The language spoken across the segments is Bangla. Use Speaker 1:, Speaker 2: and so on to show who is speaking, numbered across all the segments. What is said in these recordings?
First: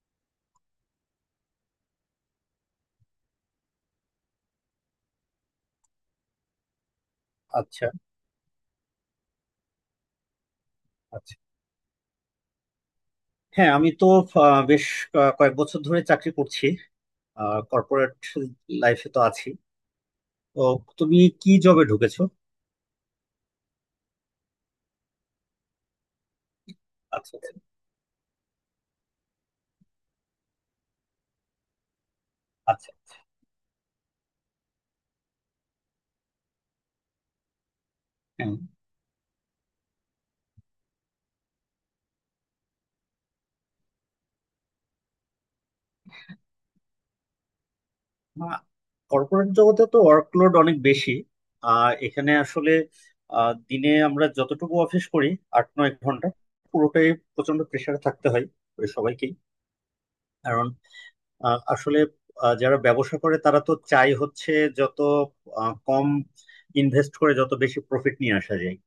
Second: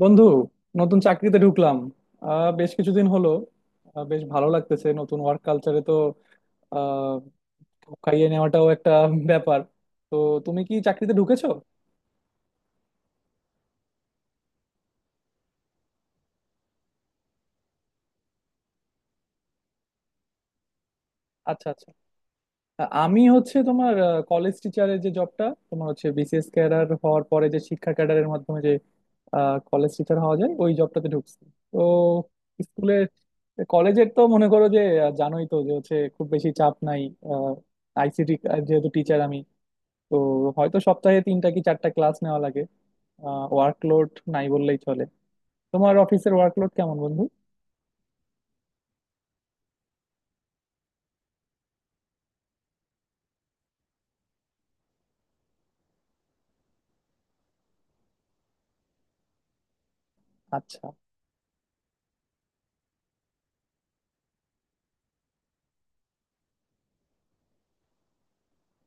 Speaker 1: বন্ধু, নতুন চাকরিতে ঢুকলাম। বেশ কিছুদিন হলো। বেশ ভালো লাগতেছে নতুন ওয়ার্ক কালচারে। তো আহ
Speaker 2: আচ্ছা
Speaker 1: খাইয়ে নেওয়াটাও একটা ব্যাপার। তো তুমি কি চাকরিতে
Speaker 2: আচ্ছা।
Speaker 1: ঢুকেছো?
Speaker 2: হ্যাঁ, আমি তো আহ, বেশ কয়েক বছর ধরে চাকরি করছি, কর্পোরেট লাইফে তো আছি। তো তুমি কি
Speaker 1: আচ্ছা,
Speaker 2: জবে
Speaker 1: আচ্ছা।
Speaker 2: ঢুকেছো?
Speaker 1: আমি হচ্ছে তোমার কলেজ টিচারের যে জবটা, তোমার হচ্ছে বিসিএস ক্যাডার হওয়ার
Speaker 2: আচ্ছা
Speaker 1: পরে যে শিক্ষা ক্যাডারের মাধ্যমে যে কলেজ টিচার হওয়া যায়, ওই জবটাতে ঢুকছি। তো স্কুলের,
Speaker 2: আচ্ছা।
Speaker 1: কলেজের তো মনে করো যে জানোই তো যে হচ্ছে খুব বেশি চাপ নাই। আইসিটি
Speaker 2: হ্যাঁ,
Speaker 1: যেহেতু টিচার আমি, তো হয়তো সপ্তাহে তিনটা কি চারটা ক্লাস নেওয়া লাগে। ওয়ার্কলোড নাই বললেই চলে। তোমার অফিসের ওয়ার্কলোড কেমন, বন্ধু?
Speaker 2: কর্পোরেট জগতে তো ওয়ার্কলোড অনেক বেশি। এখানে আসলে দিনে আমরা যতটুকু অফিস করি, 8-9 ঘন্টা পুরোটাই প্রচন্ড প্রেশারে থাকতে হয় ওই সবাইকেই। কারণ
Speaker 1: আচ্ছা।
Speaker 2: আসলে যারা ব্যবসা করে তারা তো চাই হচ্ছে যত কম ইনভেস্ট করে যত বেশি প্রফিট নিয়ে আসা যায়।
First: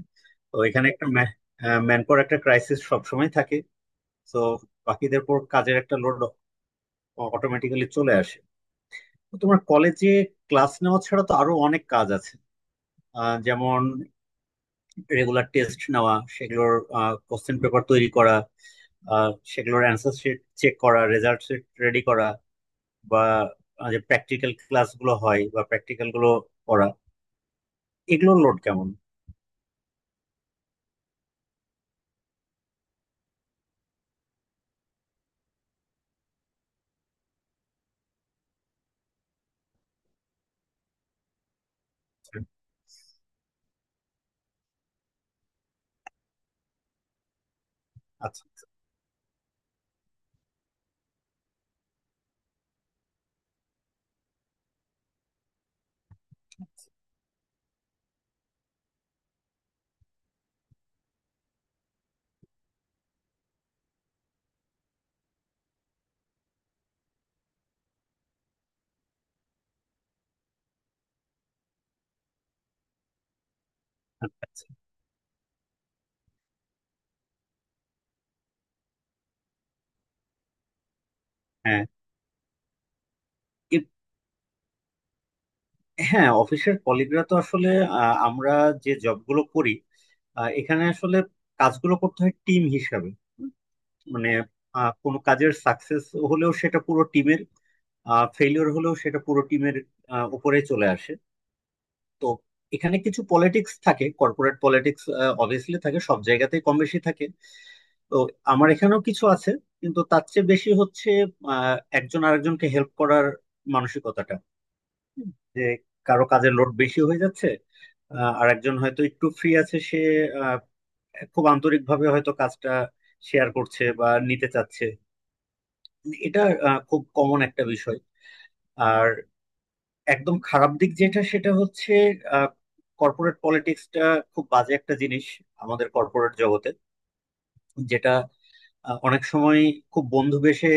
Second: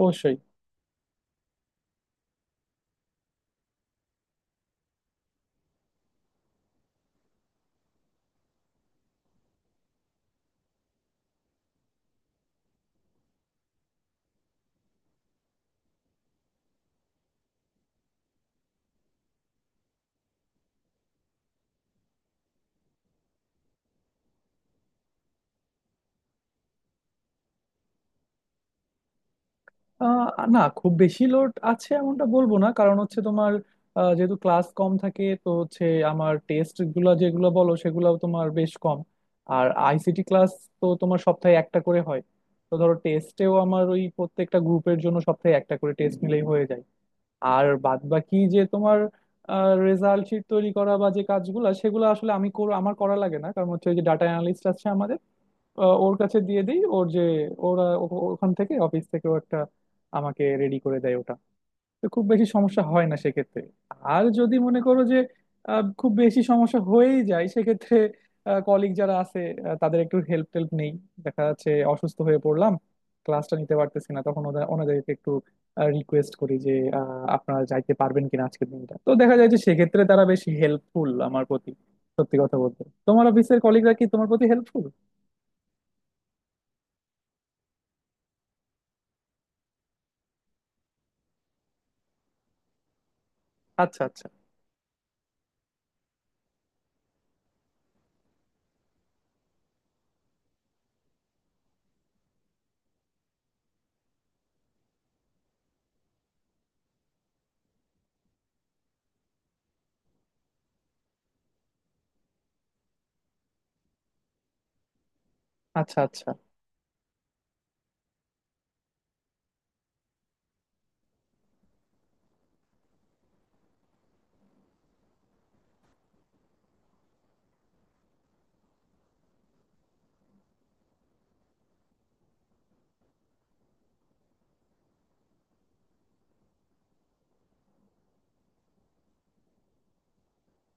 Speaker 1: অবশ্যই।
Speaker 2: তো এখানে একটা ম্যান পাওয়ার একটা ক্রাইসিস সবসময় থাকে। তো বাকিদের পর কাজের একটা লোড অটোমেটিক্যালি চলে আসে। তো তোমার কলেজে ক্লাস নেওয়া ছাড়া তো আরো অনেক কাজ আছে, যেমন রেগুলার টেস্ট নেওয়া, সেগুলোর কোশ্চেন পেপার তৈরি করা, আহ, সেগুলোর অ্যান্সার শিট চেক করা, রেজাল্ট শিট রেডি করা, বা যে প্র্যাকটিক্যাল ক্লাসগুলো হয় বা প্র্যাকটিক্যাল গুলো করা। এগুলোর লোড কেমন?
Speaker 1: আহ, না, খুব বেশি লোড আছে এমনটা বলবো না, কারণ হচ্ছে তোমার যেহেতু ক্লাস কম থাকে, তো হচ্ছে আমার টেস্ট গুলো যেগুলো বলো সেগুলোও তোমার বেশ কম। আর আইসিটি ক্লাস তো তোমার সপ্তাহে একটা করে হয়। তো ধরো টেস্টেও আমার ওই প্রত্যেকটা গ্রুপের জন্য সপ্তাহে একটা করে টেস্ট নিলেই হয়ে যায়। আর বাদ বাকি যে
Speaker 2: আচ্ছা
Speaker 1: তোমার রেজাল্ট শিট তৈরি করা বা যে কাজগুলো, সেগুলো আসলে আমি আমার করা লাগে না, কারণ হচ্ছে ওই যে ডাটা অ্যানালিস্ট আছে আমাদের, ওর কাছে দিয়ে দিই। ওর যে ওরা ওখান থেকে, অফিস থেকে ও একটা আমাকে রেডি করে দেয় ওটা। তো খুব বেশি সমস্যা হয় না সেক্ষেত্রে। আর যদি মনে করো যে খুব বেশি সমস্যা হয়েই যায় সেক্ষেত্রে কলিগ যারা আছে, তাদের একটু হেল্প টেল্প নেই। দেখা যাচ্ছে অসুস্থ হয়ে পড়লাম, ক্লাসটা নিতে পারতেছি না, তখন
Speaker 2: আচ্ছা।
Speaker 1: ওদের,
Speaker 2: আচ্ছা।
Speaker 1: ওনাদেরকে একটু রিকোয়েস্ট করি যে আপনারা যাইতে পারবেন কিনা আজকের দিনটা। তো দেখা যায় যে সেক্ষেত্রে তারা বেশ হেল্পফুল আমার প্রতি,
Speaker 2: হ্যাঁ।
Speaker 1: সত্যি কথা বলতে। তোমার অফিসের
Speaker 2: এ-
Speaker 1: কলিগরা কি তোমার প্রতি হেল্পফুল?
Speaker 2: হ্যাঁ, অফিসের কলিগরা তো আসলে, আমরা যে জবগুলো করি, এখানে আসলে কাজগুলো করতে হয় টিম হিসাবে।
Speaker 1: আচ্ছা, আচ্ছা,
Speaker 2: মানে কোনো কাজের সাকসেস হলেও সেটা পুরো টিমের, ফেলিওর হলেও সেটা পুরো টিমের উপরে চলে আসে। তো এখানে কিছু পলিটিক্স থাকে, কর্পোরেট পলিটিক্স অবভিয়াসলি থাকে সব জায়গাতেই কম বেশি থাকে। তো আমার এখানেও কিছু আছে, কিন্তু তার চেয়ে বেশি হচ্ছে একজন আরেকজনকে হেল্প করার মানসিকতাটা। হুম। যে
Speaker 1: আচ্ছা,
Speaker 2: কারো
Speaker 1: আচ্ছা,
Speaker 2: কাজের লোড বেশি হয়ে যাচ্ছে, আর একজন হয়তো একটু ফ্রি আছে, সে আহ, খুব আন্তরিকভাবে হয়তো কাজটা শেয়ার করছে বা নিতে চাচ্ছে। এটা খুব কমন একটা বিষয়। আর একদম খারাপ দিক যেটা সেটা হচ্ছে কর্পোরেট পলিটিক্সটা, খুব বাজে একটা জিনিস আমাদের কর্পোরেট জগতে, যেটা অনেক সময় খুব বন্ধু বেশে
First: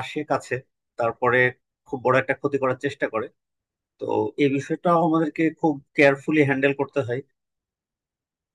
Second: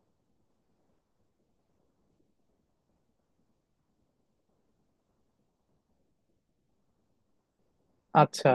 Speaker 2: আসে কাছে, তারপরে খুব বড় একটা ক্ষতি করার চেষ্টা করে। তো এই বিষয়টা আমাদেরকে খুব কেয়ারফুলি হ্যান্ডেল করতে হয়।
Speaker 1: আচ্ছা।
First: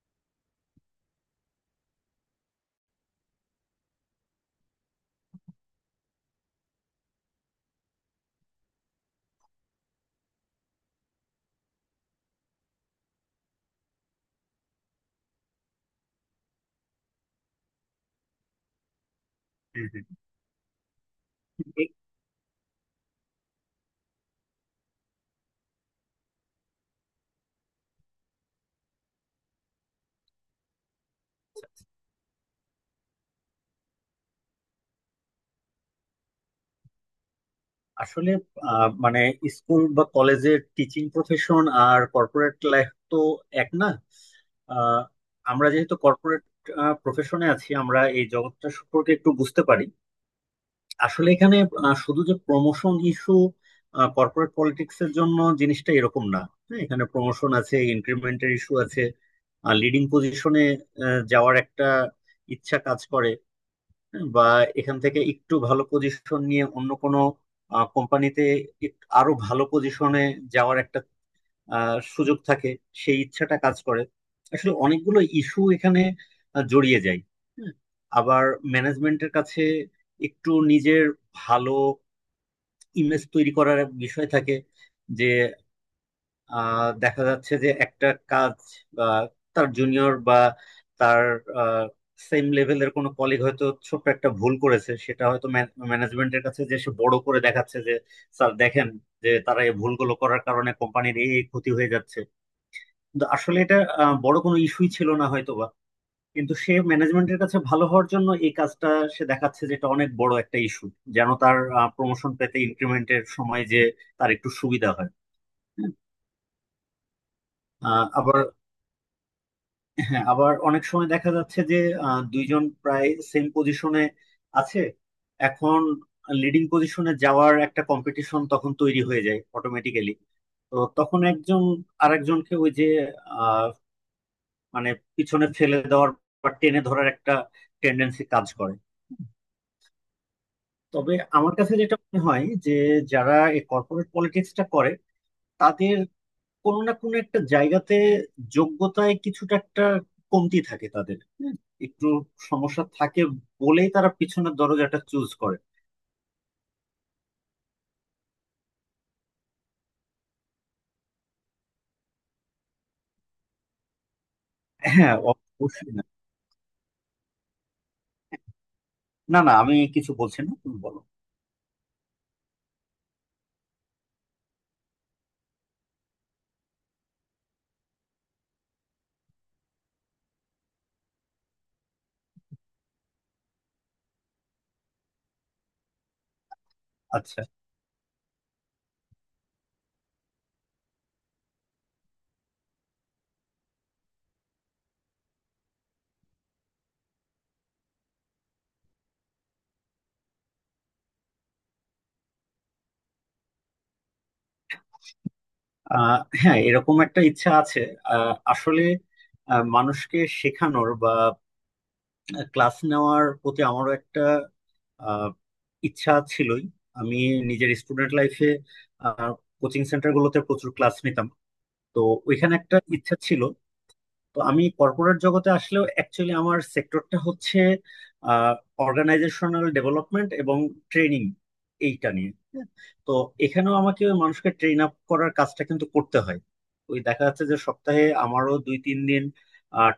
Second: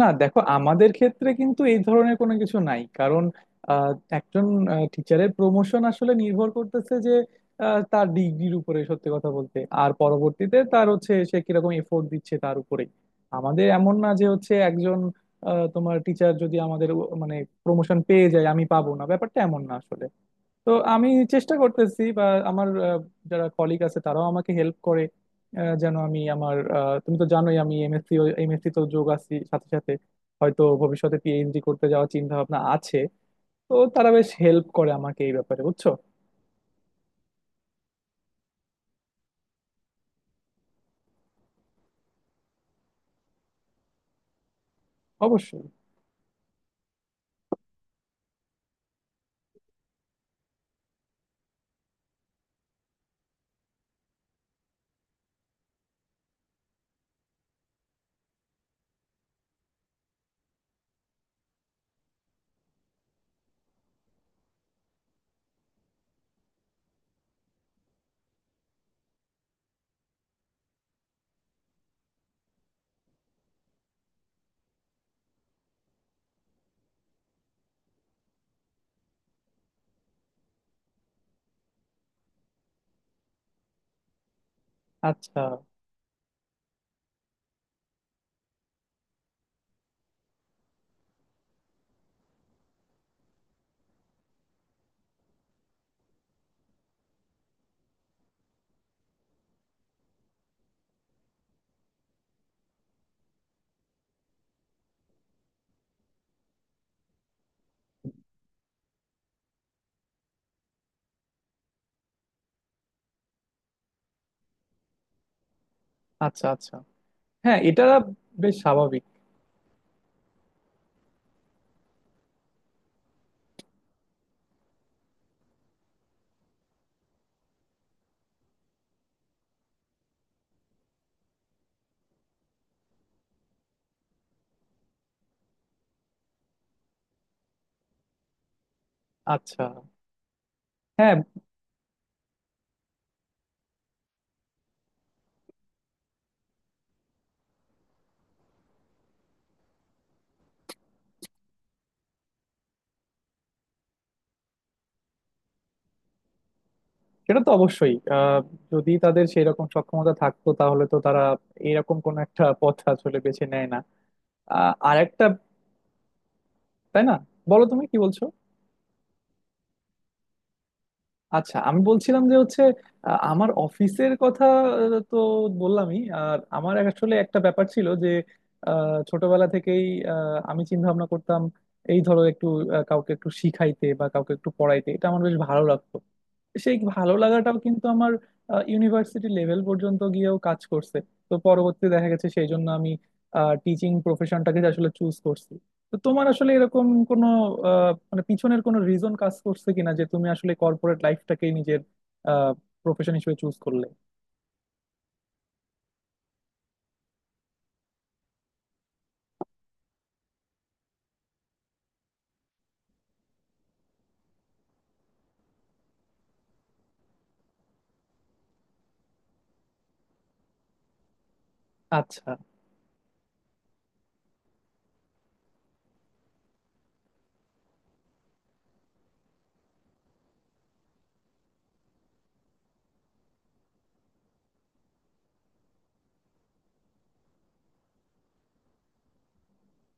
Speaker 1: না দেখো, আমাদের ক্ষেত্রে কিন্তু এই ধরনের কোনো কিছু নাই, কারণ আহ, একজন টিচারের প্রমোশন আসলে নির্ভর করতেছে যে তার ডিগ্রির উপরে, সত্যি কথা বলতে, আর পরবর্তীতে তার হচ্ছে সে কিরকম এফোর্ট দিচ্ছে তার উপরে। আমাদের এমন না যে হচ্ছে একজন, তোমার টিচার যদি আমাদের মানে প্রমোশন পেয়ে যায়, আমি পাবো না, ব্যাপারটা এমন না
Speaker 2: হুম
Speaker 1: আসলে।
Speaker 2: হুম।
Speaker 1: তো আমি চেষ্টা
Speaker 2: এ-
Speaker 1: করতেছি বা আমার যারা কলিগ আছে তারাও আমাকে হেল্প করে যেন আমি আমার, তুমি তো জানোই আমি এমএসসি এমএসসি তো যোগ আছি সাথে সাথে, হয়তো ভবিষ্যতে পিএইচডি করতে যাওয়ার চিন্তা ভাবনা আছে। তো তারা বেশ হেল্প করে আমাকে এই ব্যাপারে, বুঝছো?
Speaker 2: আসলে মানে স্কুল বা কলেজের টিচিং প্রফেশন আর কর্পোরেট লাইফ তো এক না। আহ,
Speaker 1: অবশ্যই।
Speaker 2: আমরা যেহেতু কর্পোরেট প্রফেশনে আছি, আমরা এই জগৎটা সম্পর্কে একটু বুঝতে পারি। আসলে এখানে শুধু যে প্রমোশন ইস্যু, কর্পোরেট পলিটিক্স এর জন্য জিনিসটা এরকম না। হ্যাঁ, এখানে প্রমোশন আছে, ইনক্রিমেন্টের ইস্যু আছে, আর লিডিং পজিশনে যাওয়ার একটা ইচ্ছা কাজ করে। হ্যাঁ, বা এখান থেকে একটু ভালো পজিশন নিয়ে অন্য কোনো কোম্পানিতে আরো ভালো পজিশনে যাওয়ার একটা সুযোগ থাকে, সেই ইচ্ছাটা কাজ করে। আসলে অনেকগুলো ইস্যু এখানে জড়িয়ে যায়। হ্যাঁ, আবার ম্যানেজমেন্টের কাছে একটু নিজের ভালো ইমেজ তৈরি করার এক বিষয় থাকে। যে
Speaker 1: আচ্ছা,
Speaker 2: দেখা যাচ্ছে যে একটা কাজ, বা তার জুনিয়র বা তার সেম লেভেলের কোনো কলিগ হয়তো ছোট্ট একটা ভুল করেছে, সেটা হয়তো ম্যানেজমেন্টের কাছে যে সে বড় করে দেখাচ্ছে যে স্যার দেখেন যে তারা এই ভুলগুলো করার কারণে কোম্পানির এই এই ক্ষতি হয়ে যাচ্ছে। কিন্তু আসলে এটা বড় কোনো ইস্যুই ছিল না হয়তোবা, কিন্তু সে ম্যানেজমেন্টের কাছে ভালো হওয়ার জন্য এই কাজটা সে দেখাচ্ছে যে এটা অনেক বড় একটা ইস্যু, যেন তার প্রমোশন পেতে ইনক্রিমেন্টের সময় যে তার একটু সুবিধা হয়।
Speaker 1: আচ্ছা, আচ্ছা। হ্যাঁ, এটা
Speaker 2: আহ, আবার
Speaker 1: বেশ স্বাভাবিক।
Speaker 2: হ্যাঁ, আবার অনেক সময় দেখা যাচ্ছে যে দুইজন প্রায় সেম পজিশনে আছে। এখন লিডিং পজিশনে যাওয়ার একটা কম্পিটিশন তখন তৈরি হয়ে যায় অটোমেটিক্যালি। তো তখন একজন আরেকজনকে ওই যে মানে পিছনে ফেলে দেওয়ার বা টেনে ধরার একটা টেন্ডেন্সি কাজ করে।
Speaker 1: আচ্ছা।
Speaker 2: তবে
Speaker 1: হ্যাঁ,
Speaker 2: আমার কাছে যেটা মনে হয় যে, যারা এই কর্পোরেট পলিটিক্সটা করে তাদের কোনো না কোনো একটা জায়গাতে যোগ্যতায় কিছুটা একটা কমতি থাকে, তাদের একটু সমস্যা থাকে বলেই তারা পিছনের দরজাটা চুজ করে।
Speaker 1: সেটা তো অবশ্যই। যদি তাদের সেই রকম সক্ষমতা থাকতো তাহলে তো তারা এরকম কোন একটা পথ আসলে বেছে নেয় না।
Speaker 2: হ্যাঁ
Speaker 1: আরেকটা,
Speaker 2: অবশ্যই না।
Speaker 1: তাই না? বলো, তুমি কি বলছো?
Speaker 2: না, আমি কিছু বলছি না, তুমি বলো।
Speaker 1: আচ্ছা, আমি বলছিলাম যে হচ্ছে আমার অফিসের কথা। তো বললামই। আর আমার আসলে একটা ব্যাপার ছিল যে ছোটবেলা থেকেই আমি চিন্তা ভাবনা করতাম এই ধরো একটু, কাউকে একটু শিখাইতে বা কাউকে একটু পড়াইতে, এটা আমার বেশ ভালো লাগতো। সেই ভালো
Speaker 2: আচ্ছা।
Speaker 1: লাগাটাও কিন্তু আমার ইউনিভার্সিটি লেভেল পর্যন্ত গিয়েও কাজ করছে। তো পরবর্তী দেখা গেছে সেই জন্য আমি টিচিং প্রফেশনটাকে আসলে চুজ করছি। তো তোমার আসলে এরকম কোনো, মানে পিছনের কোনো রিজন কাজ করছে কিনা যে তুমি আসলে কর্পোরেট লাইফটাকেই নিজের প্রফেশন হিসেবে চুজ করলে?
Speaker 2: আহ, হ্যাঁ, এরকম একটা ইচ্ছা আছে। আসলে মানুষকে শেখানোর বা ক্লাস নেওয়ার প্রতি আমারও একটা আহ, ইচ্ছা ছিলই। আমি নিজের স্টুডেন্ট লাইফে কোচিং সেন্টার গুলোতে প্রচুর ক্লাস নিতাম। তো
Speaker 1: আচ্ছা,
Speaker 2: ওইখানে একটা ইচ্ছা ছিল। তো আমি কর্পোরেট জগতে আসলেও অ্যাকচুয়ালি আমার সেক্টরটা হচ্ছে অর্গানাইজেশনাল ডেভেলপমেন্ট এবং ট্রেনিং, এইটা নিয়ে। হ্যাঁ, তো এখানেও আমাকে ওই মানুষকে ট্রেন আপ করার কাজটা কিন্তু করতে হয়। ওই দেখা যাচ্ছে যে সপ্তাহে আমারও 2-3 দিন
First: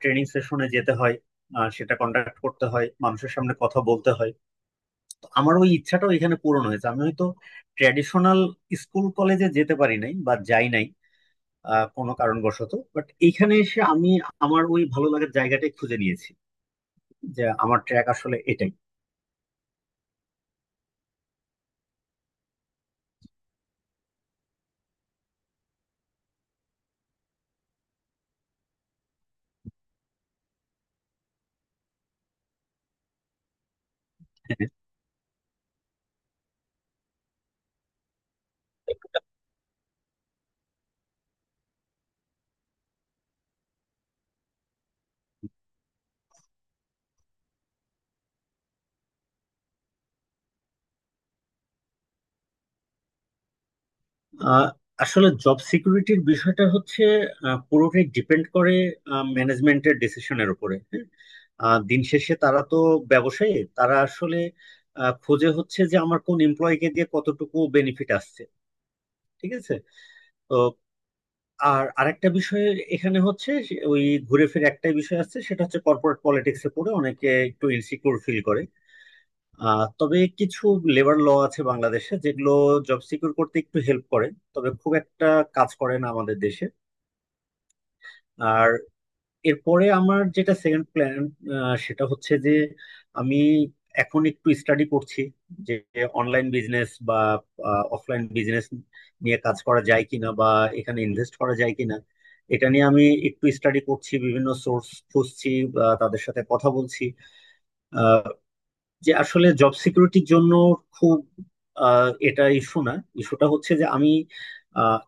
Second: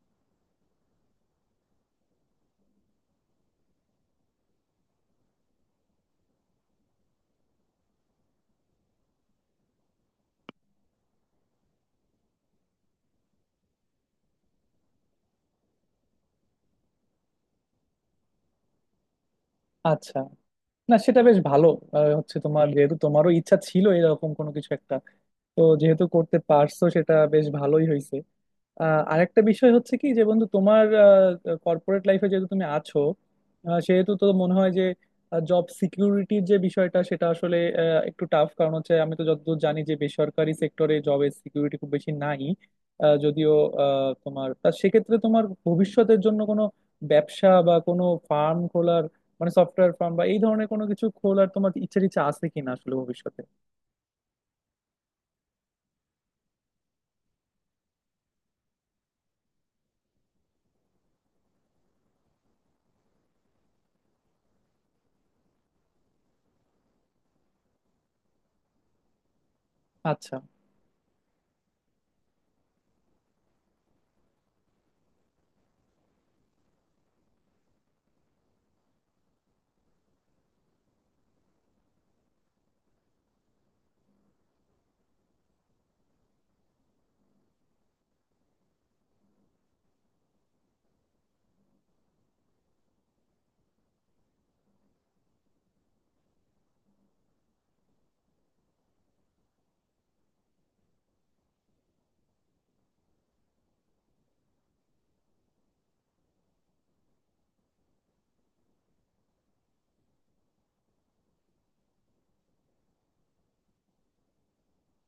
Speaker 2: ট্রেনিং সেশনে যেতে হয়, সেটা কন্ডাক্ট করতে হয়, মানুষের সামনে কথা বলতে হয়। তো আমার ওই ইচ্ছাটাও এখানে পূরণ হয়েছে। আমি হয়তো ট্র্যাডিশনাল স্কুল কলেজে যেতে পারি নাই বা যাই নাই আহ কোনো কারণবশত, বাট এইখানে এসে আমি আমার ওই ভালো লাগার জায়গাটাই খুঁজে নিয়েছি, যে আমার ট্র্যাক আসলে এটাই।
Speaker 1: আচ্ছা। না, সেটা বেশ ভালো। হচ্ছে তোমার যেহেতু তোমারও ইচ্ছা ছিল এরকম কোনো কিছু একটা, তো যেহেতু করতে পারছো, সেটা বেশ ভালোই হয়েছে। আরেকটা বিষয় হচ্ছে কি যে বন্ধু, তোমার কর্পোরেট লাইফে যেহেতু তুমি আছো, সেহেতু তো মনে হয় যে জব সিকিউরিটির যে বিষয়টা সেটা আসলে একটু টাফ, কারণ হচ্ছে আমি তো যতদূর জানি যে বেসরকারি সেক্টরে জবের সিকিউরিটি খুব বেশি নাই। যদিও তোমার তা সেক্ষেত্রে তোমার ভবিষ্যতের জন্য কোনো ব্যবসা বা কোনো ফার্ম খোলার, মানে সফটওয়্যার ফার্ম বা এই ধরনের কোনো কিছু খোলার তোমার ইচ্ছা টিচ্ছা আছে কিনা আসলে ভবিষ্যতে?
Speaker 2: আহ, আসলে জব সিকিউরিটির বিষয়টা হচ্ছে পুরোটাই ডিপেন্ড করে ম্যানেজমেন্টের ডিসিশনের উপরে। হ্যাঁ, দিন শেষে তারা তো ব্যবসায়ী, তারা আসলে খোঁজে হচ্ছে যে আমার কোন এমপ্লয়ীকে দিয়ে কতটুকু বেনিফিট আসছে ঠিক আছে।
Speaker 1: আচ্ছা,
Speaker 2: তো আর আরেকটা বিষয় এখানে হচ্ছে ওই ঘুরে ফিরে একটাই বিষয় আসছে, সেটা হচ্ছে কর্পোরেট পলিটিক্সে পড়ে অনেকে একটু ইনসিকিউর ফিল করে। আহ, তবে কিছু লেবার ল আছে বাংলাদেশে যেগুলো জব সিকিউর করতে একটু হেল্প করে, তবে খুব একটা কাজ করে না আমাদের দেশে। আর এরপরে আমার যেটা সেকেন্ড প্ল্যান, সেটা হচ্ছে যে আমি এখন একটু স্টাডি করছি যে অনলাইন বিজনেস বা অফলাইন বিজনেস নিয়ে কাজ করা যায় কিনা, বা এখানে ইনভেস্ট করা যায় কিনা। এটা নিয়ে আমি একটু স্টাডি করছি, বিভিন্ন সোর্স খুঁজছি বা তাদের সাথে কথা বলছি। যে আসলে জব সিকিউরিটির জন্য খুব এটা ইস্যু না, ইস্যুটা হচ্ছে যে আমি আহ,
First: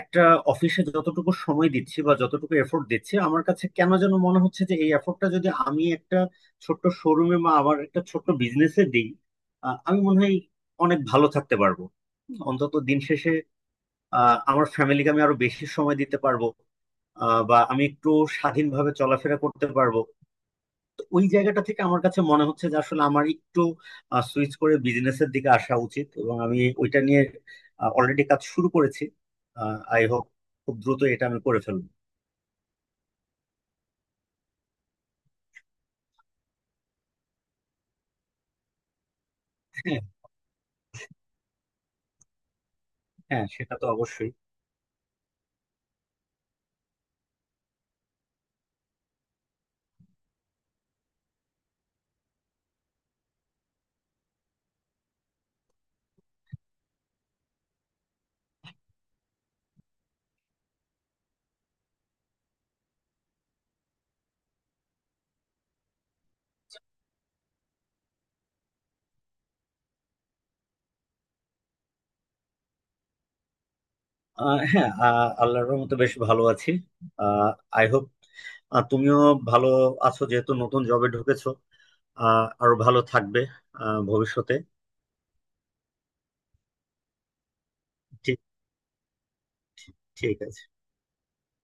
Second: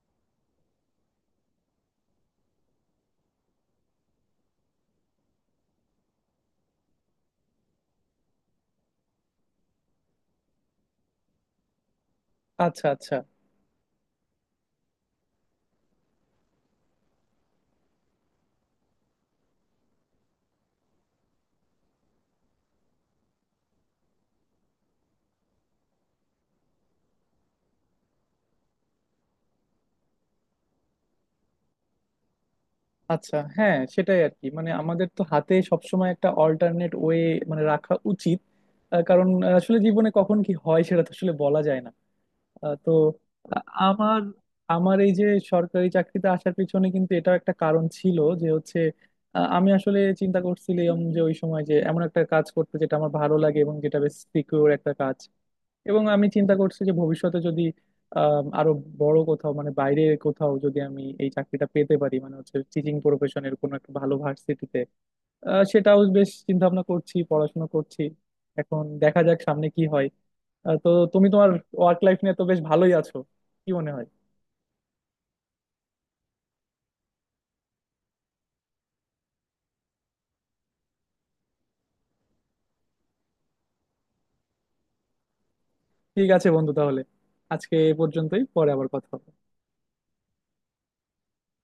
Speaker 2: একটা অফিসে যতটুকু সময় দিচ্ছি বা যতটুকু এফোর্ট দিচ্ছি, আমার কাছে কেন যেন মনে হচ্ছে যে এই এফোর্টটা যদি আমি একটা ছোট্ট শোরুমে বা আমার একটা ছোট্ট বিজনেসে দিই, আমি মনে হয় অনেক ভালো থাকতে পারবো। অন্তত
Speaker 1: আচ্ছা,
Speaker 2: দিন
Speaker 1: আচ্ছা,
Speaker 2: শেষে আমার ফ্যামিলিকে আমি আরো বেশি সময় দিতে পারবো, বা আমি একটু স্বাধীনভাবে চলাফেরা করতে পারবো। ওই জায়গাটা থেকে আমার কাছে মনে হচ্ছে যে আসলে আমার একটু সুইচ করে বিজনেসের দিকে আসা উচিত, এবং আমি ওইটা নিয়ে অলরেডি কাজ শুরু করেছি। আই হোপ খুব দ্রুত এটা আমি করে ফেলবো।
Speaker 1: আচ্ছা। হ্যাঁ, সেটাই আর কি, মানে আমাদের তো হাতে সবসময় একটা অল্টারনেট ওয়ে মানে রাখা উচিত। কারণ আসলে
Speaker 2: হ্যাঁ,
Speaker 1: জীবনে কখন কি হয় সেটা তো আসলে বলা যায় না। তো
Speaker 2: হ্যাঁ
Speaker 1: আ-
Speaker 2: সেটা তো
Speaker 1: আমার
Speaker 2: অবশ্যই।
Speaker 1: আমার এই যে সরকারি চাকরিতে আসার পিছনে কিন্তু এটাও একটা কারণ ছিল যে হচ্ছে আমি আসলে চিন্তা করছিলাম যে ওই সময় যে এমন একটা কাজ করতে যেটা আমার ভালো লাগে এবং যেটা বেশ সিকিউর একটা কাজ। এবং আমি চিন্তা করছি যে ভবিষ্যতে যদি আরো বড় কোথাও, মানে বাইরে কোথাও যদি আমি এই চাকরিটা পেতে পারি, মানে হচ্ছে টিচিং প্রফেশনের কোনো একটা ভালো ভার্সিটিতে, সেটাও বেশ চিন্তা ভাবনা করছি, পড়াশোনা করছি। এখন দেখা যাক সামনে কি হয়। তো তুমি তোমার ওয়ার্ক লাইফ নিয়ে তো বেশ ভালোই আছো, কি মনে হয়?
Speaker 2: আহ, হ্যাঁ, আহ, আল্লাহর রহমতে বেশ ভালো আছি। আই হোপ তুমিও ভালো আছো, যেহেতু নতুন জবে ঢুকেছো আহ আরো ভালো থাকবে আহ ভবিষ্যতে।
Speaker 1: ঠিক আছে বন্ধু, তাহলে আজকে এ
Speaker 2: ঠিক,
Speaker 1: পর্যন্তই, পরে আবার কথা হবে।
Speaker 2: ঠিক, ঠিক আছে।